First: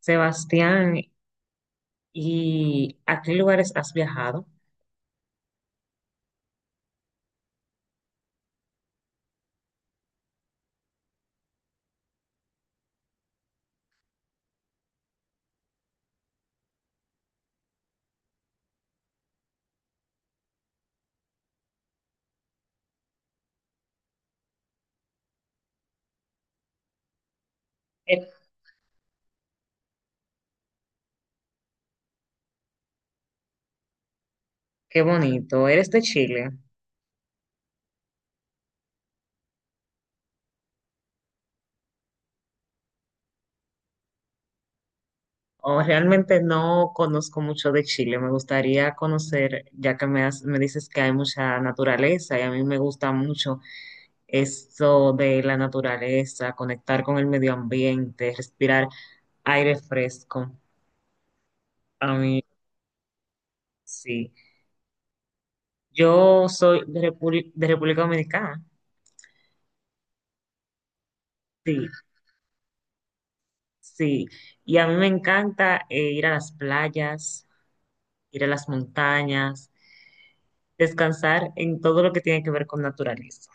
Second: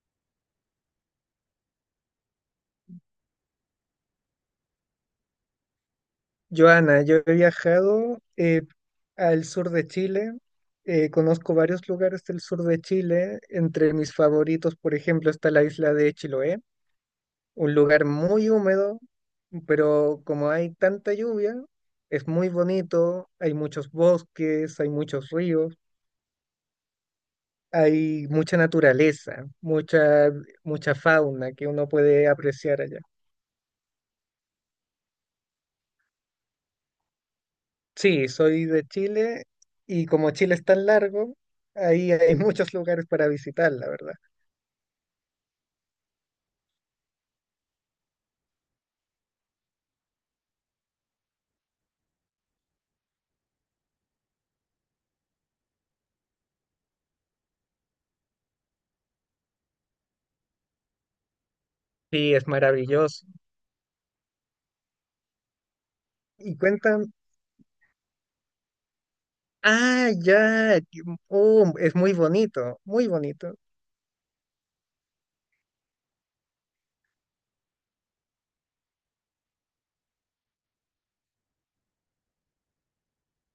Sebastián, ¿y a qué lugares has viajado? Joana, yo he viajado al sur de Chile. Conozco varios lugares del sur de Chile. Entre mis favoritos, por ejemplo, está la isla de Chiloé, un lugar muy húmedo, pero como hay tanta lluvia, es muy bonito, hay muchos bosques, hay muchos ríos, Eh, hay mucha naturaleza, mucha fauna que uno puede apreciar allá. Qué bonito. ¿Eres de Chile? Sí, soy de Chile, y como Chile es tan largo, ahí hay muchos lugares para visitar, la verdad. O realmente no conozco mucho de Chile. Me gustaría conocer, ya que has- me dices que hay mucha naturaleza y a mí me gusta mucho eso de la naturaleza, conectar con el medio ambiente, respirar aire fresco. A Sí, mí, es maravilloso. sí. Yo Y soy cuentan, Repúbli- de República Dominicana. ah, ya, oh, Sí, es muy bonito, muy bonito. sí. Y a mí me encanta ir a las playas, ir a las montañas, descansar en todo lo que tiene que ver con naturaleza.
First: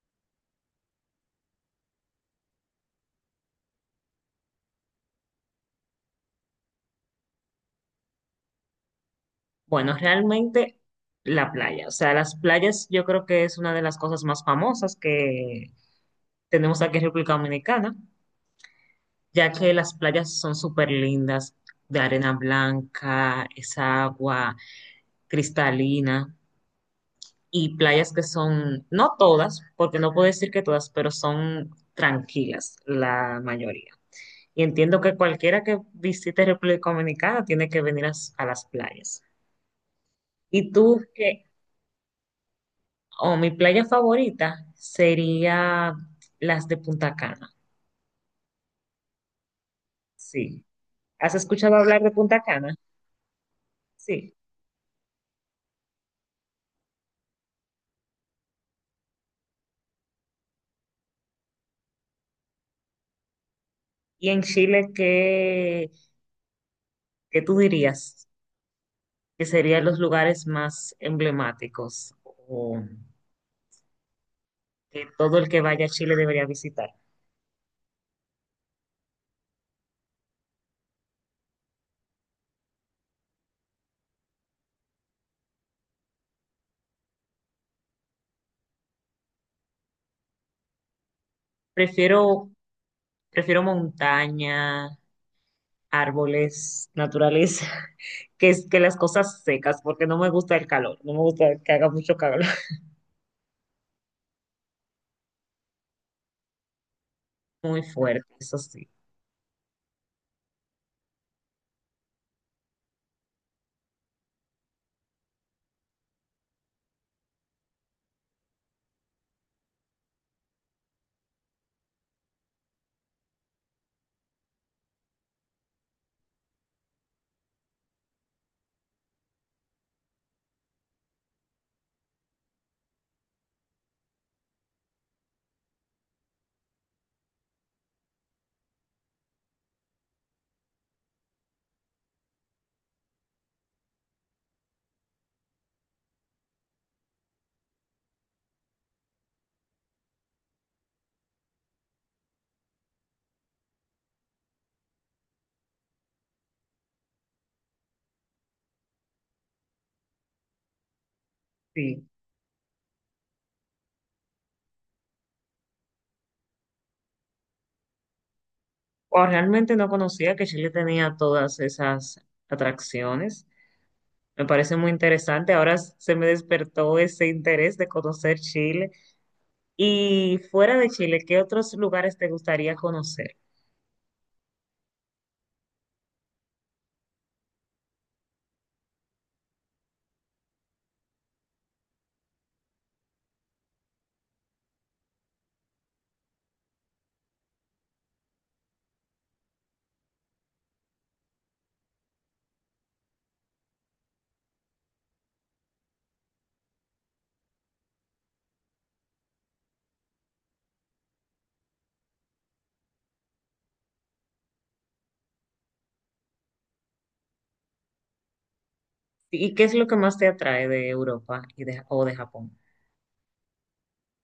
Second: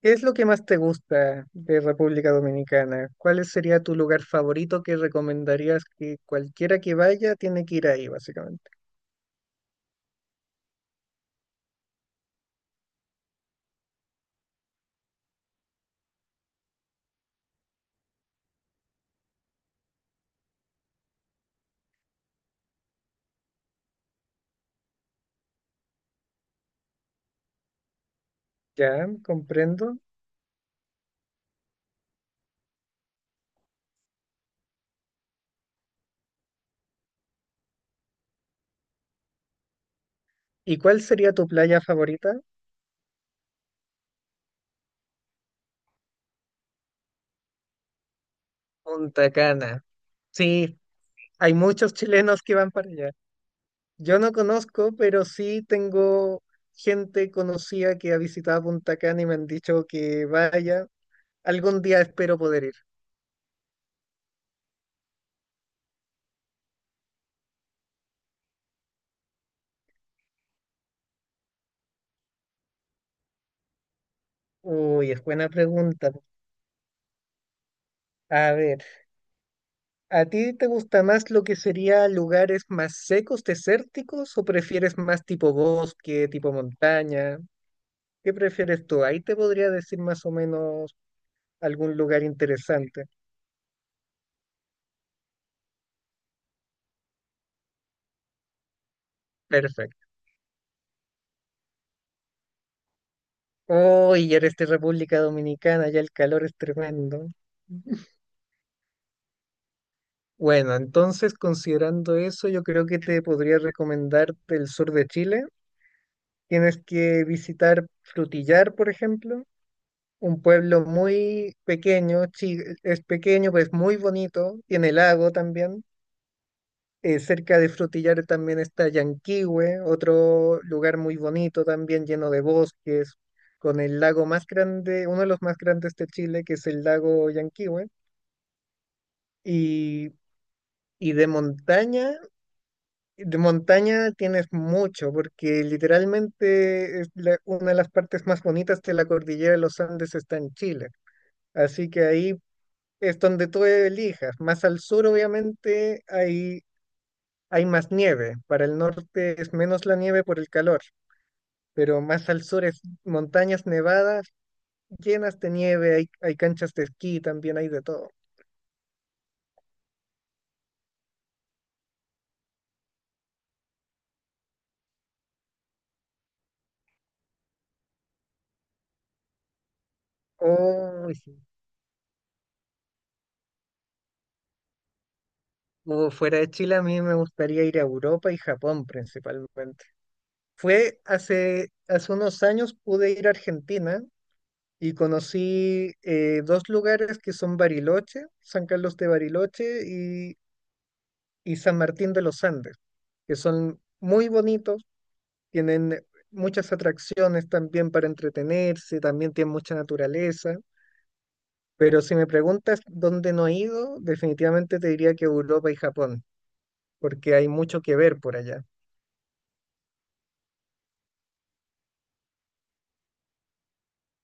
¿Qué es lo que más te gusta de República Dominicana? ¿Cuál sería tu lugar favorito que recomendarías que cualquiera que vaya tiene que ir ahí, básicamente? Bueno, realmente la playa, o sea, las playas yo creo que es una de las cosas más famosas que tenemos aquí en República Dominicana, ya que las playas son súper lindas, de arena blanca, esa agua cristalina y playas que son, Ya, no todas, comprendo. porque no puedo decir que todas, pero son tranquilas la mayoría. Y entiendo que cualquiera que visite República Dominicana tiene que venir s- a las playas. ¿Y ¿Y tú cuál sería tu qué? playa favorita? Oh, mi playa favorita sería las de Punta Cana. Punta Cana. Sí. Sí, ¿Has hay escuchado muchos hablar de Punta chilenos que van Cana? para allá. Yo no Sí. conozco, pero sí tengo gente conocida que ha visitado Punta Cana y me han dicho que vaya. Algún día espero poder ir. ¿Y en Chile qué tú dirías que serían los lugares más emblemáticos o que Uy, es todo el buena que vaya a pregunta. Chile debería visitar? A ver, ¿a ti te gusta más lo que sería lugares más secos, desérticos, o prefieres más tipo bosque, tipo montaña? ¿Qué prefieres tú? Ahí te podría decir más o menos algún lugar Prefiero, interesante. prefiero montaña, árboles, naturaleza, que, es- que las cosas secas, porque Perfecto. no me gusta el calor, no me gusta que haga mucho calor, Uy, ya eres de República Dominicana, ya el calor es tremendo. muy fuerte, eso sí, Bueno, entonces considerando eso, yo creo que te podría recomendar el sur de Chile. Tienes que visitar Frutillar, por ejemplo, un pueblo muy pequeño, es pequeño, pero es muy bonito, tiene lago también. Cerca de Frutillar también está Llanquihue, otro lugar muy bonito también, lleno de bosques, con el lago más grande, uno de los más grandes de Chile, que es el lago Llanquihue. Y, y de montaña. De montaña tienes mucho, porque literalmente es una de las partes más bonitas de la cordillera de los Andes está en Chile. Así que ahí es donde tú elijas. Más al sur, obviamente, hay más nieve. Para el norte es menos la nieve por el calor, pero sí. más al sur es montañas nevadas llenas de nieve. Hay canchas de esquí, también hay de todo. O realmente no conocía que Chile tenía todas esas atracciones. Me parece muy interesante. Ahora s- se me despertó ese interés de conocer Chile. Y fuera de Oh, Chile, sí. ¿qué otros lugares te gustaría conocer? O fuera de Chile, a mí me gustaría ir a Europa y Japón principalmente. Fue hace unos años pude ir a Argentina y conocí dos lugares que son Bariloche, San Carlos de Bariloche y San Martín de los Andes, que son muy bonitos, tienen muchas atracciones también para entretenerse, también tienen mucha naturaleza. Pero si me preguntas dónde no he ido, definitivamente te diría que Europa y Japón, porque hay mucho que ver por allá. ¿Y qué es lo que más te atrae de Europa o de Japón?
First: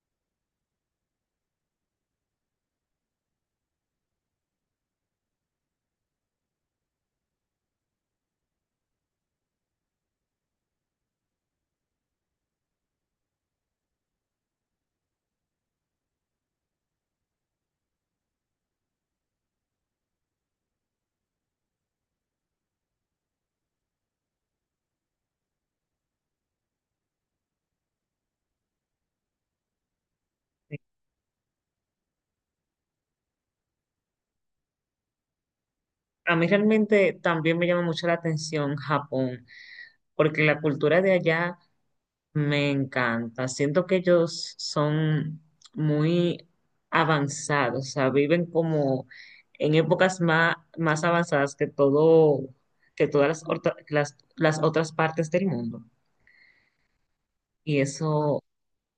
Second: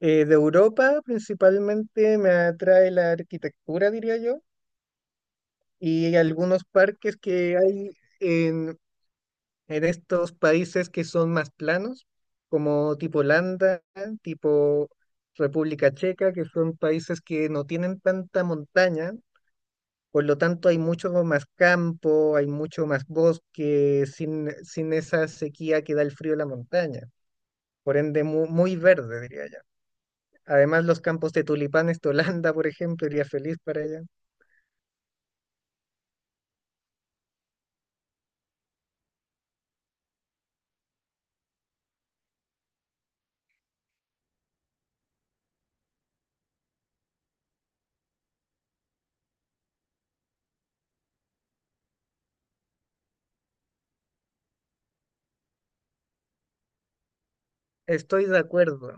De Europa principalmente me atrae la arquitectura, diría yo, y algunos parques que hay en, en estos países que son más planos, como tipo Holanda, tipo República Checa, que son países que no tienen tanta montaña, por lo tanto hay mucho más campo, hay mucho más bosque, sin esa sequía que da el frío de la montaña, por ende muy verde, diría yo. Además, los campos de tulipanes de Holanda, por ejemplo, iría feliz para allá. A mí realmente también me llama mucho la atención Japón, porque la cultura de allá me encanta. Siento que ellos son muy avanzados, o sea, viven como en épocas más, más avanzadas que todo, que todas orta- las otras partes del mundo. Y Estoy de eso, acuerdo.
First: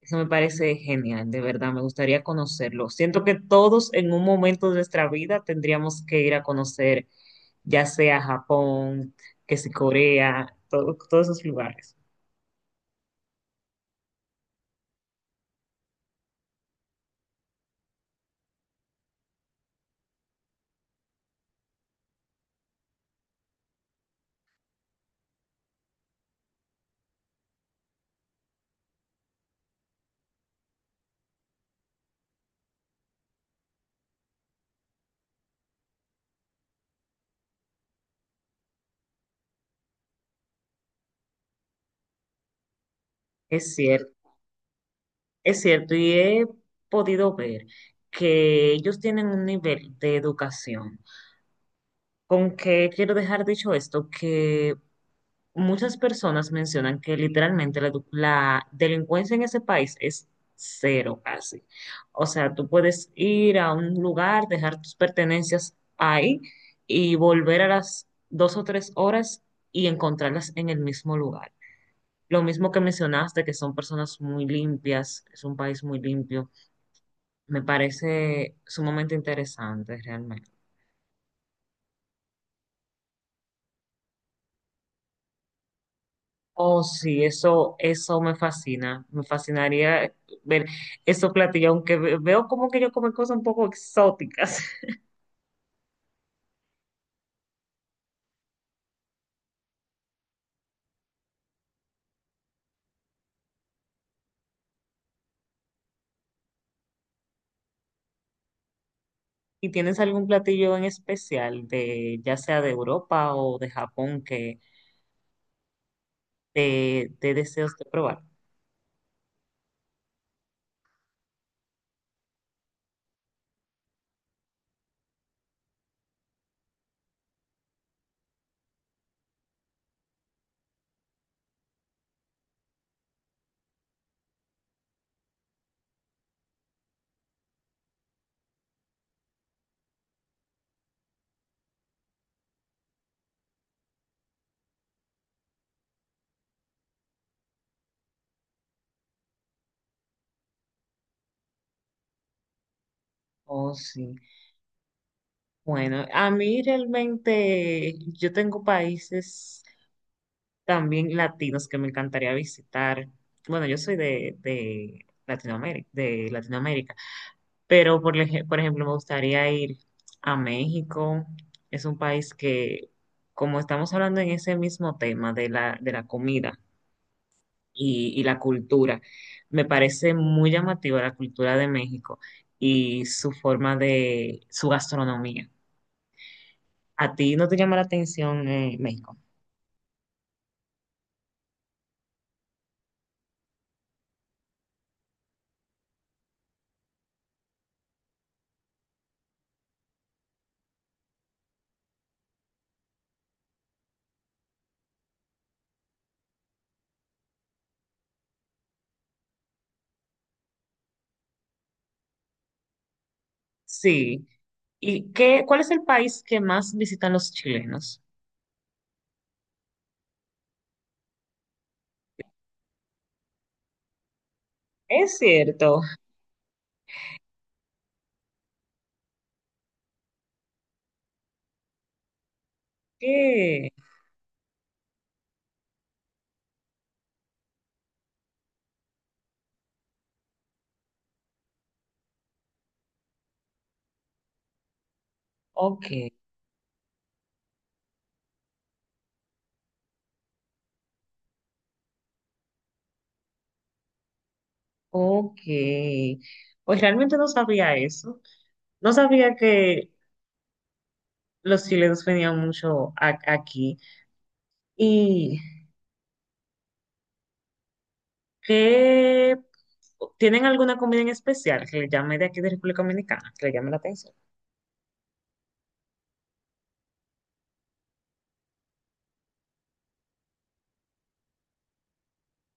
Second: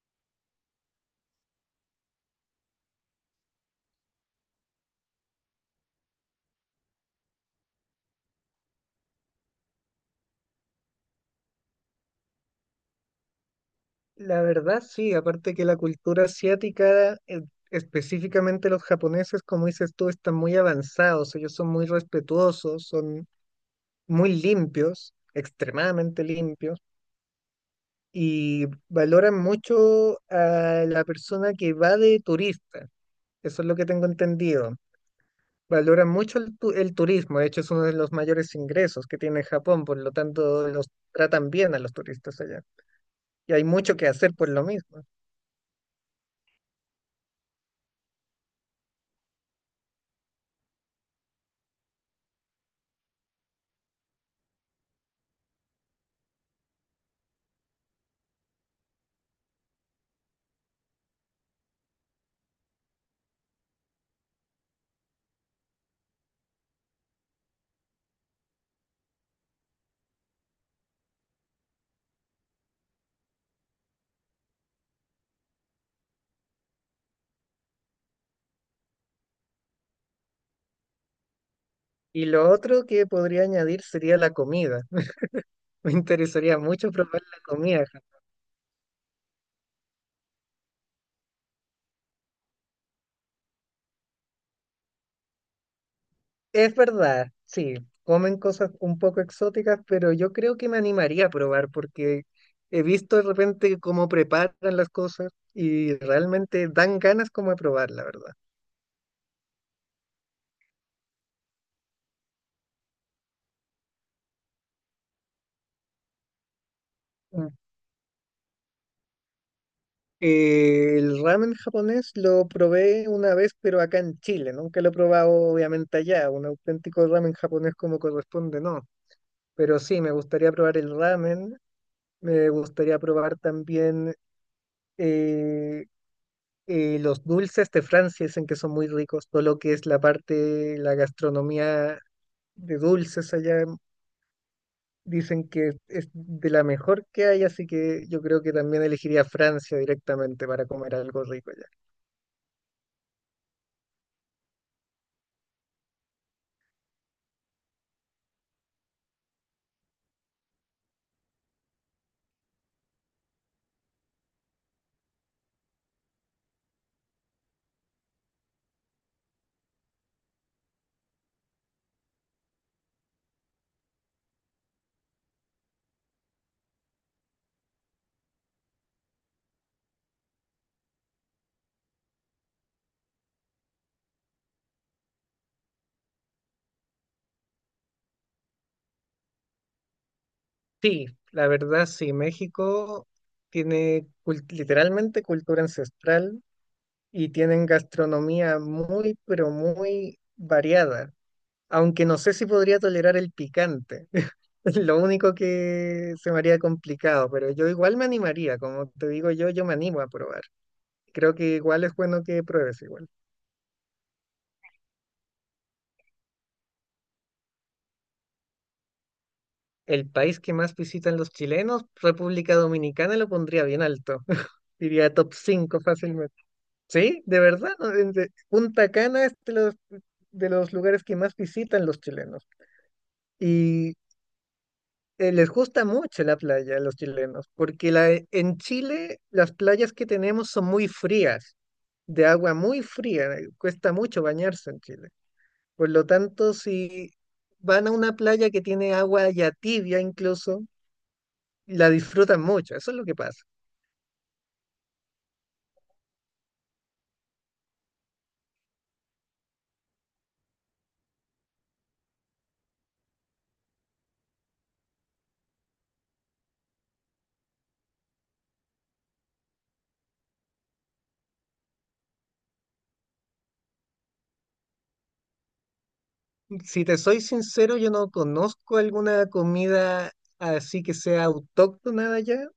eso me parece genial, de verdad, me gustaría conocerlo. Siento que todos en un momento de nuestra vida tendríamos que ir a conocer, ya sea Japón, que si Corea, todos esos lugares. La verdad, sí, aparte que la cultura asiática, específicamente los japoneses, como dices tú, están muy avanzados, ellos son muy respetuosos, son muy limpios, extremadamente limpios, y valoran mucho a la persona que va de turista, eso es lo que tengo entendido. Valoran mucho el turismo. De hecho, es uno de los mayores ingresos que tiene Japón, por lo tanto los tratan bien a los turistas allá, y hay Es mucho que cierto. hacer por lo mismo. Es cierto, y he podido ver que ellos tienen un nivel de educación. Con que quiero dejar dicho esto, que muchas personas mencionan que literalmente edu- la delincuencia en ese país es cero casi. O sea, tú puedes ir a un lugar, dejar tus pertenencias ahí y volver a las dos o tres horas y encontrarlas en el mismo lugar. Lo mismo que mencionaste, que son personas muy limpias, es un país muy limpio, me parece sumamente interesante realmente. Y lo otro que podría añadir sería la comida. Me interesaría Oh, mucho probar sí, la eso, comida. Eso me fascina. Me fascinaría ver esos platillos, aunque ve- veo como que ellos comen cosas un poco exóticas. Es verdad, sí, comen cosas un poco exóticas, pero yo creo que me animaría a probar porque he visto de repente cómo preparan las cosas y realmente dan ganas como de probar, la verdad. ¿Y tienes algún platillo en especial de, ya sea de Europa o de Japón, que te Mm. deseos de probar? El ramen japonés lo probé una vez, pero acá en Chile, nunca lo he probado. Obviamente allá, un auténtico ramen japonés como corresponde, no. Pero sí, me gustaría probar el ramen. Me gustaría probar también eh, los dulces de Francia, dicen que son muy ricos. Todo lo que es la gastronomía de dulces allá, dicen que es de la mejor que hay, así que yo creo que también elegiría Francia directamente para comer algo rico allá. Oh, sí. Bueno, a mí realmente yo tengo países también latinos que me encantaría visitar. Bueno, yo soy de Latinoamérica, pero por, ej- por ejemplo me gustaría ir a México. Es un país que, como estamos hablando en ese mismo tema de de la comida y la cultura, me parece muy llamativa la cultura de México y su forma de, su gastronomía. ¿A ti no te llama la atención, México? Sí, la verdad sí, México tiene literalmente cultura ancestral, y tienen gastronomía muy, pero muy variada, aunque no sé si podría tolerar el picante. Es lo único que se me haría complicado, pero yo igual me animaría, como te digo yo, yo me animo a probar. Creo que igual es bueno que pruebes igual. Sí. ¿Y qué, cuál es el país que más visitan los chilenos? El país que más visitan los chilenos, República Dominicana, lo pondría bien alto. Diría Es top cierto 5 fácilmente. Sí, de verdad, ¿no? Punta Cana es de los lugares que más visitan los chilenos. que, Y les gusta mucho la playa a los chilenos, porque en Chile las playas que tenemos son muy frías, de agua muy fría. Cuesta mucho bañarse en Chile. ok, Por lo tanto, si van a una playa que tiene agua ya tibia incluso, la disfrutan mucho, eso es lo que pasa. ok. Pues realmente no sabía eso. No sabía que los chilenos venían mucho a- aquí. ¿Y qué, tienen alguna comida en especial que le llame de aquí de República Dominicana, que le llame la atención? Si te soy sincero, yo no conozco alguna comida así que sea autóctona de allá.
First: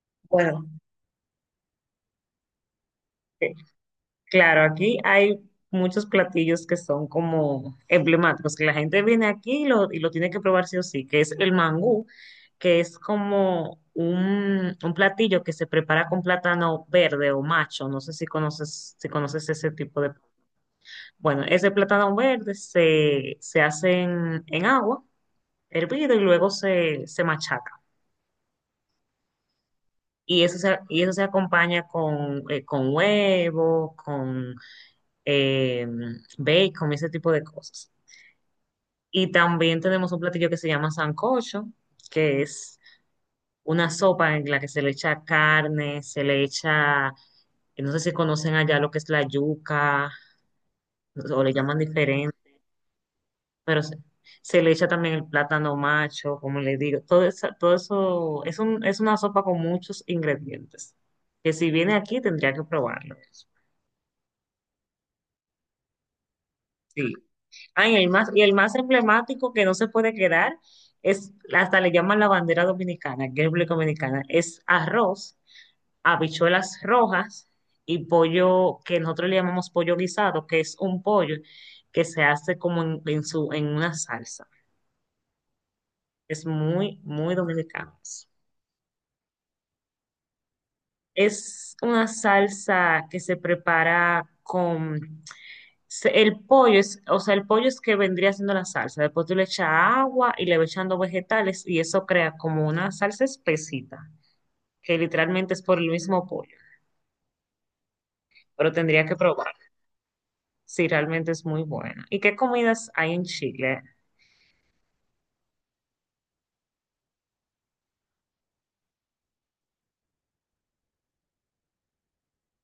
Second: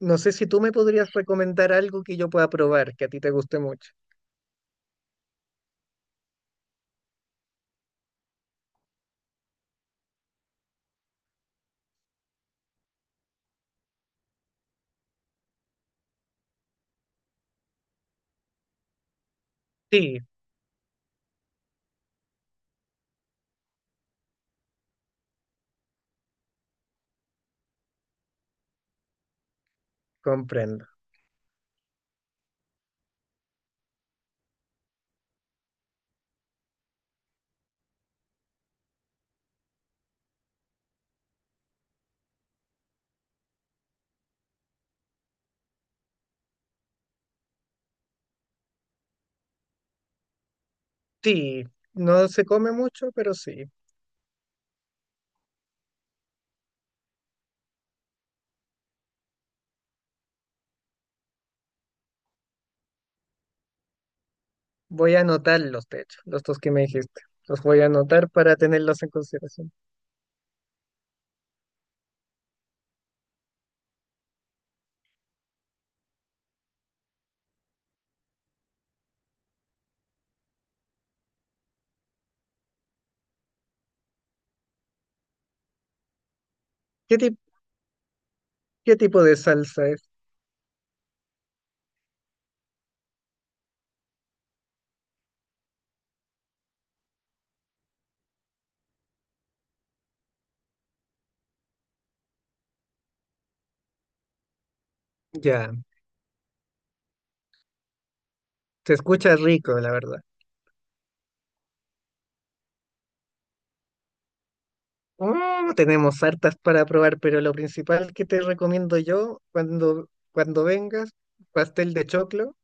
No sé si tú Bueno. me podrías recomendar algo que yo pueda probar, que a ti te guste mucho. Claro, aquí hay muchos platillos que son como emblemáticos, que la gente viene aquí y lo tiene que probar sí o sí, que es el mangú, que es como un platillo que se prepara con plátano verde o macho, no sé si conoces, si conoces ese tipo de... Sí, Bueno, ese plátano verde se, se hace en agua, hervido y luego se, se machaca. Comprendo. Y eso se acompaña con huevo, con eh, bacon, ese tipo de cosas. Y también tenemos un platillo que se llama sancocho, que es una sopa en la que se le echa carne, se le echa, no sé si conocen allá lo que es la yuca, o le Sí, llaman no se diferente, come mucho, pero sí. pero se le echa también el plátano macho, como le digo. Todo eso es un, es una sopa con muchos ingredientes, que si viene aquí tendría que probarlo. Voy a anotar los techos, los dos que me Sí. dijiste. Los voy a Ay, el anotar más, y el para más tenerlos en emblemático que consideración. no se puede quedar es, hasta le llaman la bandera dominicana, que es República Dominicana, es arroz, habichuelas rojas y pollo que nosotros le llamamos pollo guisado, que es un pollo que se hace como en su, en una salsa. Es muy, ¿Qué muy tip- dominicano. ¿Qué tipo de salsa es? Es una salsa que se prepara con se- El pollo es, o sea, el pollo es que vendría siendo la salsa. Después tú le echas agua y le vas echando vegetales y eso crea como una salsa espesita, que literalmente es Ya, por el mismo pollo. Pero se tendría que escucha probar rico, la verdad. si realmente es muy buena. ¿Y qué comidas hay en Chile? Mm, tenemos hartas para probar, pero lo principal que te recomiendo yo cuando vengas, pastel de choclo,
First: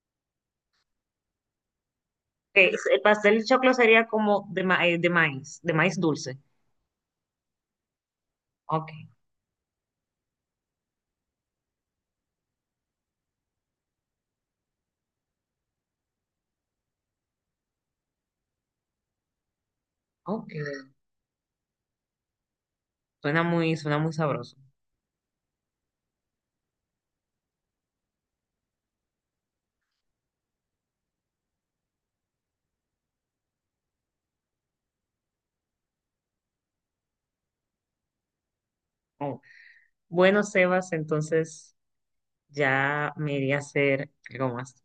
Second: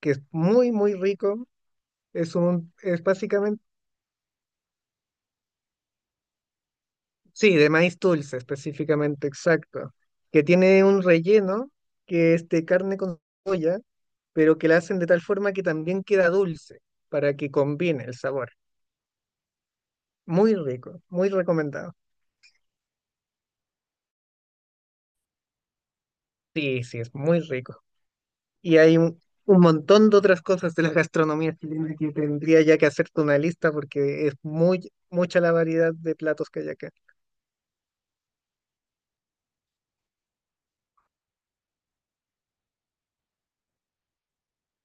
que es muy, muy rico. Es un, El es pastel de básicamente, choclo sería como ma- de maíz dulce. sí, de maíz dulce Ok, específicamente, exacto. Que tiene un relleno que es de carne con soya, pero que la hacen de tal forma que también queda dulce, para que combine el sabor. ok. Muy rico, muy recomendado. Suena muy sabroso. Sí, sí, es muy rico. Y hay un montón de otras cosas de la gastronomía chilena que tendría ya que hacerte una lista porque es muy mucha la variedad de platos que hay acá. Oh. Bueno, Sebas, entonces ya me iría a hacer algo más.